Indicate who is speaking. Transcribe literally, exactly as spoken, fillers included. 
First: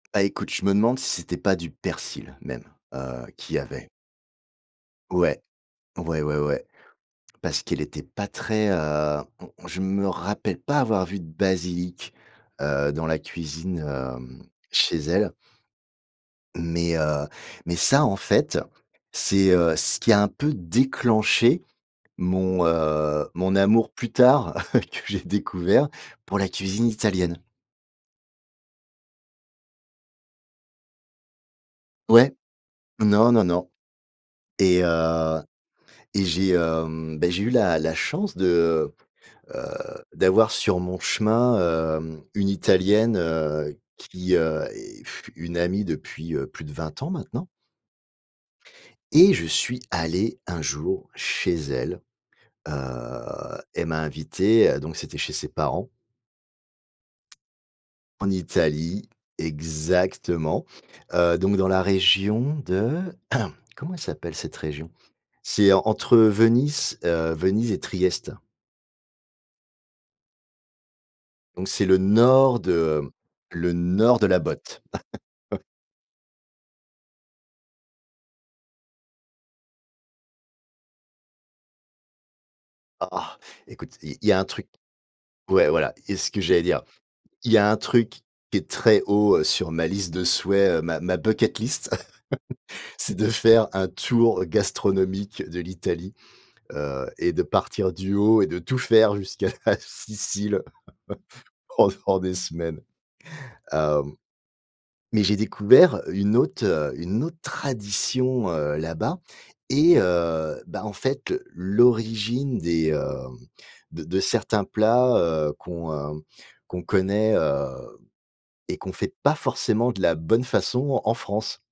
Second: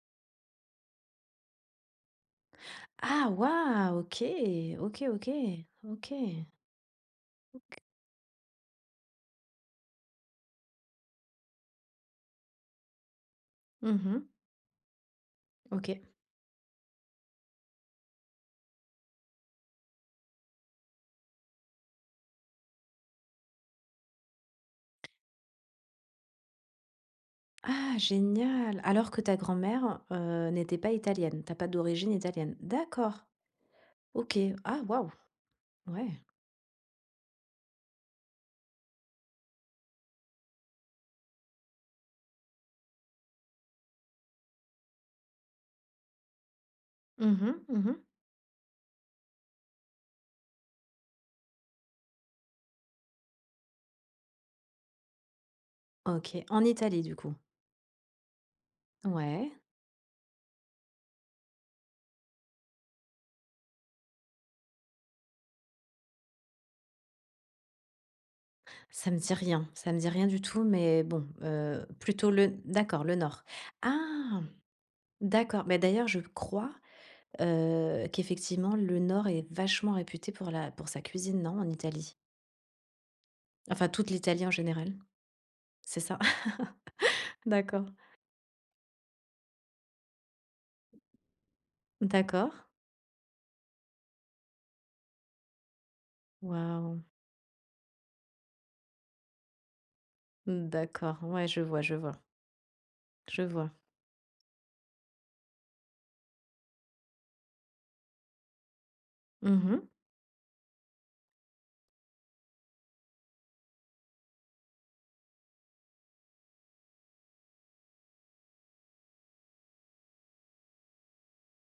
Speaker 1: Bah, écoute, je me demande si c'était pas du persil même, heu,
Speaker 2: Ah
Speaker 1: qu'il y avait.
Speaker 2: waouh! OK, OK,
Speaker 1: Ouais,
Speaker 2: OK,
Speaker 1: ouais, ouais,
Speaker 2: OK!
Speaker 1: ouais, parce
Speaker 2: OK.
Speaker 1: qu'elle était pas très, heu mmh, je me rappelle pas avoir vu de basilic, heu, dans la cuisine,
Speaker 2: Mmh mh.
Speaker 1: hem, chez elle.
Speaker 2: OK.
Speaker 1: Mais, heu, mais ça, en fait, c'est, heu, ce qui a un peu déclenché mon, heu, mon amour plus tard que j'ai découvert pour la cuisine italienne.
Speaker 2: Ah génial! Alors que ta grand mère, heu, n'était pas italienne, tu as pas d'origine
Speaker 1: Ouais,
Speaker 2: italienne? D'accord.
Speaker 1: non, non, non.
Speaker 2: OK, ah,
Speaker 1: Et
Speaker 2: waouh,
Speaker 1: heu
Speaker 2: ouais.
Speaker 1: et j'ai, hem, beh, j'ai eu la la chance de, heu, d'avoir sur mon chemin, hem, une Italienne, heu, qui, heu, est une amie depuis plus de vingt ans,
Speaker 2: Mmh
Speaker 1: maintenant.
Speaker 2: mh. Mmh mh.
Speaker 1: Et je suis allé un jour chez elle, heu, elle m'a invité, heu, donc c'était chez ses parents.
Speaker 2: OK, en Italie, du coup?
Speaker 1: En Italie,
Speaker 2: Ouais.
Speaker 1: exactement. Heu, donc dans la région de comment elle s'appelle cette région? C'est entre Venise, heu, Venise et Triest.
Speaker 2: Ça me dit rien, ça me dit rien du tout, mais bon,
Speaker 1: Donc c'est
Speaker 2: heu,
Speaker 1: le
Speaker 2: plutôt le
Speaker 1: nord de
Speaker 2: d'accord, le nord.
Speaker 1: le nord de la
Speaker 2: Ah!
Speaker 1: botte.
Speaker 2: D'accord, bah, d'ailleurs, je crois, heu, qu'effectivement, le Nord est vachement réputé pour la pour sa cuisine, non, en Italie?
Speaker 1: Ah
Speaker 2: Enfin,
Speaker 1: écoute,
Speaker 2: toute
Speaker 1: il il y a
Speaker 2: l'Italie
Speaker 1: un
Speaker 2: en
Speaker 1: truc
Speaker 2: général.
Speaker 1: ouais voilà,
Speaker 2: C'est
Speaker 1: c'est
Speaker 2: ça?
Speaker 1: ce que j'allais dire, il y a un
Speaker 2: D'accord.
Speaker 1: truc qui est très haut, heu, sur ma liste de souhaits, heu, ma ma bucket list,
Speaker 2: D'accord.
Speaker 1: c'est de faire un tour gastronomique de l'Italie,
Speaker 2: Waouh!
Speaker 1: heu et de partir du haut et de tout faire jusqu'à la Sicile
Speaker 2: D'accord, ouais, je vois, je vois.
Speaker 1: pendant des semaines.
Speaker 2: Je vois.
Speaker 1: Hem, mais j'ai découvert une autre, heu, une autre tradition, heu, là-bas.
Speaker 2: Mmh mh.
Speaker 1: Et heu, bah, en fait, l'origine des, hem, de de certains plats, heu, qu'on, heu, qu'on connaît, heu, et qu'on fait pas forcément de la bonne façon en France.